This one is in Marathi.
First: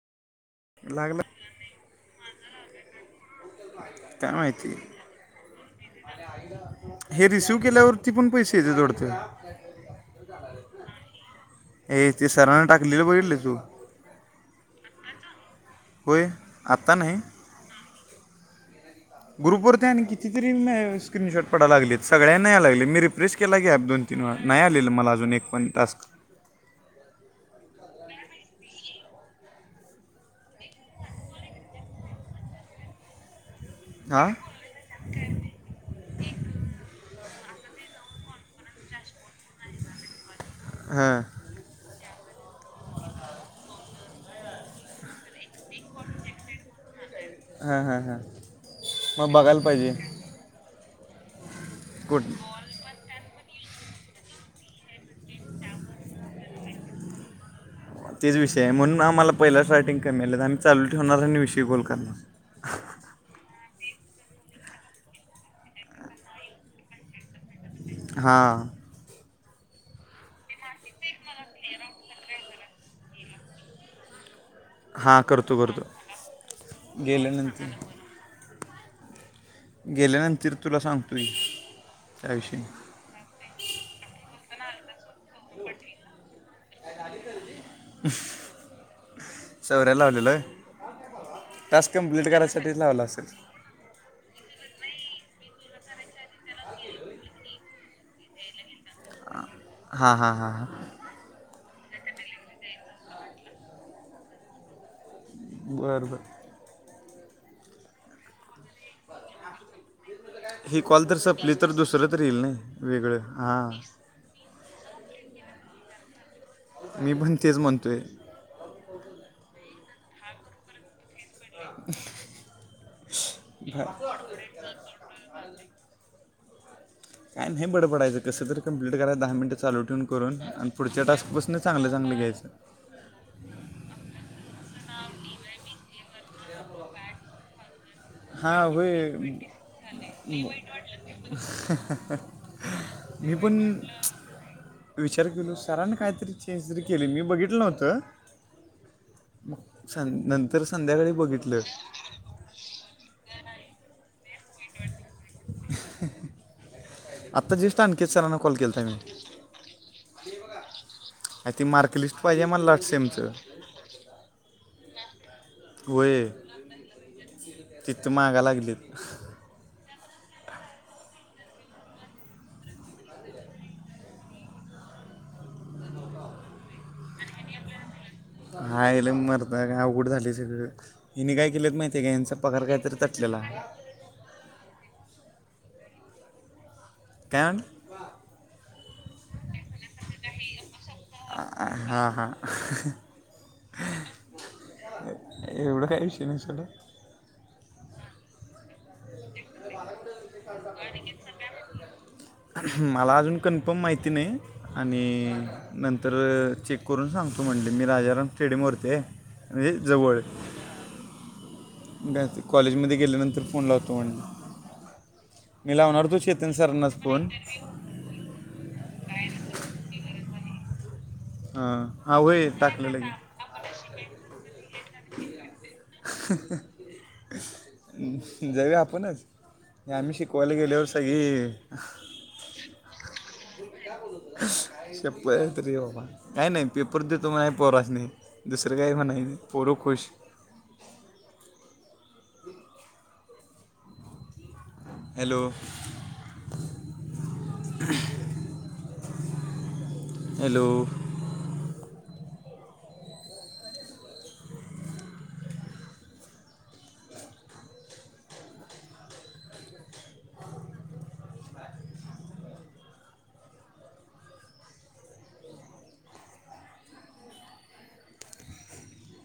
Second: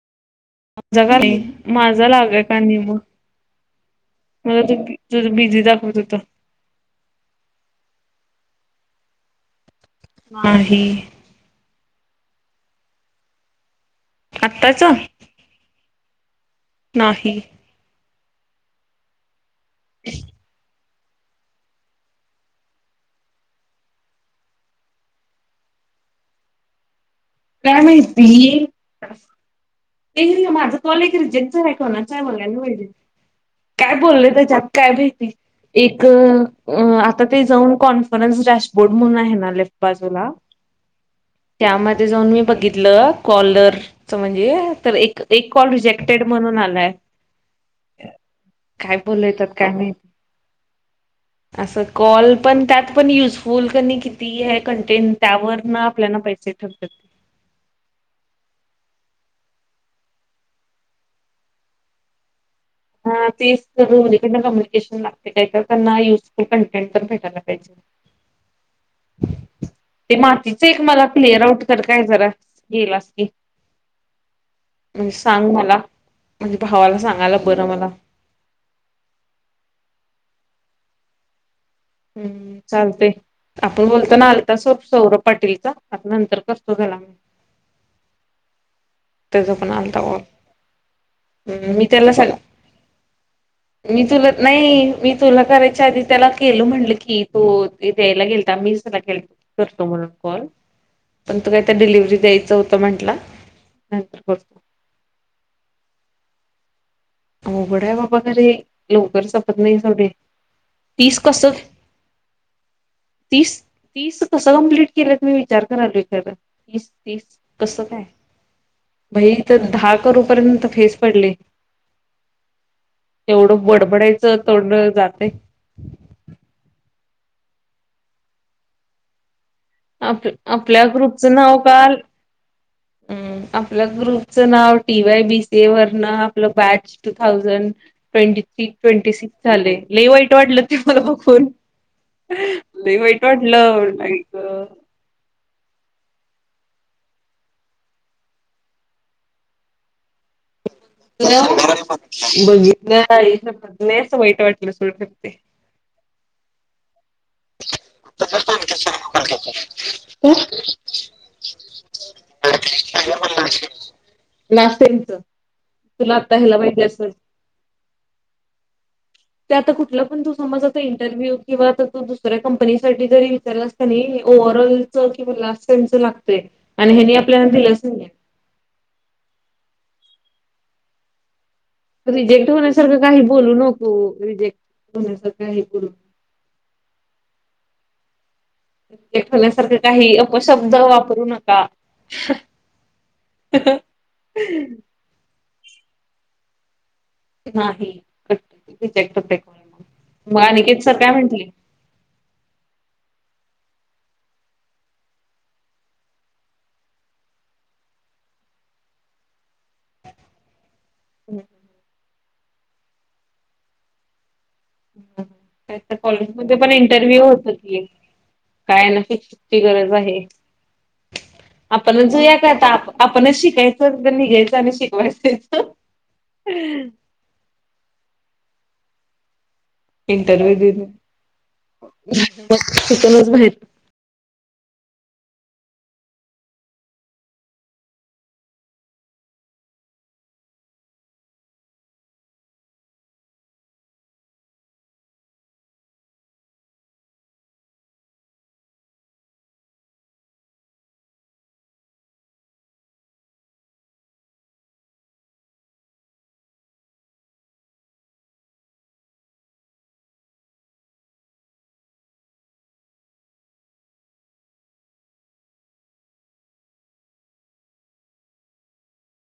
झ का लागला माझा लागय का निम [unintelligible] काय माहिती दाखवत होत हे रिसिव केल्यावरती पण पैसे तितीे दौडते? ह ह. हे ते सराांने टाकलेलं बघितलं का तू? आत्ताचं? होय आत्ता नाही ग्रुपुवरती आहेना किती तरी म स्क्रीनशॉट पडायला लागलेत सगळ्यां ना, यायला लागले, मी रिप्रेस केला कि ऍप दोन तीन वेळा नाही आलेलं मला अजून एक पण टास्क. [inaudible] काय माहिती ते र माझं कॉलेज रिजेक्टच झाला, कोणाचा आहे मला नहीं माहिती. काय हां बोललं त्याच्यात काय भहिती एक अ आता ते जाऊन कॉन्फरन्स डॅशबोर्ड म्हणून आहे ना लेफ्ट बाजूला? हा. त्यामध्ये जाऊन मी बघितलं कॉलरच म्हणजे तर एक कॉल रिजेक्टेड म्हणून आलाय. हां हां हां काय बोल मग यतात बघायला काय नाही पाहिजे असं कुठ कॉल पण त्यात पण युज फल कनी किती आहे कंटेंट? त्यावर ना आपले पैसे ठरतात. तेच विषय आहे म्हणून आम्हाला पहिलाच रायटिंग कमी आले तर आम्ही चालू ठेवणार आणि विषय गोल करणार. हा तेच दोन्हीकडन कम्युनिकेशन लागते काहीत त्यांना युजफुल कंटेंट पण भेटायला पाहिजे. हा. ते मातीच एक मला प्लेअर आउट कर काय जरा गेलास की म्हणजे हां सांग करतो मला करतो म्हणजे भावाला सांगायला बरं मला गेल्यानंतर गेल्यानंतर तुला सांगतोय. हम्म चालतय आपण बोलताो ना आलता स सौरभ पाटीलचा आता नंतर कसतो झाला म त्याचा पण चौऱ्या आलता् लावलेलं आहे मी टास्क त्याला कम्प्लीट सग करायसाठीच लावला असेल मी तुल नाही मी तुला करायच्या आधी त्याला केलं म्हटलं की तू द्यायला गेलता मी करत हां हां कॉल हां हां काय डिलिव्हरी द्यायचं होतं म्हंटलं नंतरत बर. अवगड आहे बाबा खरे लवकर सपत नाही सगडे. ही कॉल तर तीस कस संपली तर दुसरं तर येईल नाही वेगळं तीस हां तीस कसं कंप्लीट केलं तुम्ही. विचार करालय खरं तीस मी तीस पण तेच कसं म्हणतोय काय. भाई इथ दहा करोपर्यंत फेस पडले. एवढं बर बडबडायचं तोडण जाते. काय नाही बड पडयचं कसंरी तरी कप्लीट कराय दहा मिनटं. चालू ठेवून आप करून आणि आपल्या पुढच्या ग्रुपचं टास्कपासून नाव चांगलं काल चांगले घ्यायचं. हम्म आपल्या ग्रुपचं नाव टी वाय बीसी ए वरन आपलं बॅच टू थाउजंड. ट्वेंटी हां होय ट्वेंटी सिक्स झाले लय वाईट वाटलं ते मला बघून. वाईट मी पण वाटलं लाईक. विचार केलास? सराण काहीतरी चेंज जरी केली मी बघितलं नव्हतं मग स नंत बघितलं नाही अस वाईट वाटलं सर ते. आत्ता जस्ट आणखीच सरांना कॉल केला होता मी [unintelligible] आणि ती मार्कलिस्ट पाहिजे म्हणला सेमचं. लास्ट टाइमच तुला होय आता ह्याला पाहिजे अस तिथं मागा लागलीत. ते आता कुठला पण तू समज आ इंटरव्ह्यू किंवा त दुसऱ्या कंपनीसाठी जरी विचारलास कणी. ओव्हरऑल च किंवा लास्टनच लागतय आणि हेनी आपल्याला दिलंच नाहीे. हाल मरडा का अघड झाली सगळं हीने काही. रिजेक्ट होण्यासारखं काही बोलू नको रिजेक्ट होण्यासारखं. [unintelligible] काय? काही खल्यासारख काही अपशब्द वापरू नका. हां हां [unintelligible] एवढ काय विषय नाही खरं. नाही. [inaudible] मग अनिकेत सर काय म्हटले. मला अजून कन्फर्म माहिती नाही आणि नंतर चेक करून सांगतो म्हणले मी राजाराम फे शडी मते आणि जवळ. कॉलेजमध्ये गेल्यानंतर फोन लावतो म्हणले. मी त्या तर लावणार तो चेतन कॉलेजमध्ये पण सरांनाच इंटरव्ह्यू फोन होत कि काय नक्की किती ची गरज आहे. हां आपण हां जोया होय करता टाकलेलं की आपणच शिकायचं निघायचं आणि शिक जाऊया आपणच. आम्ही शिकवायला इंटरव्ह्यू गेलेवर देऊन सगळी. मग तिथूनच बाहेर [unintelligible] त रे बाबा काही नाही पेपर देतो म्हनायच पोरासनी दुसरं काही म्हणायाचं नाही पोर खुश. [unintelligible] हॅलो. हॅलो.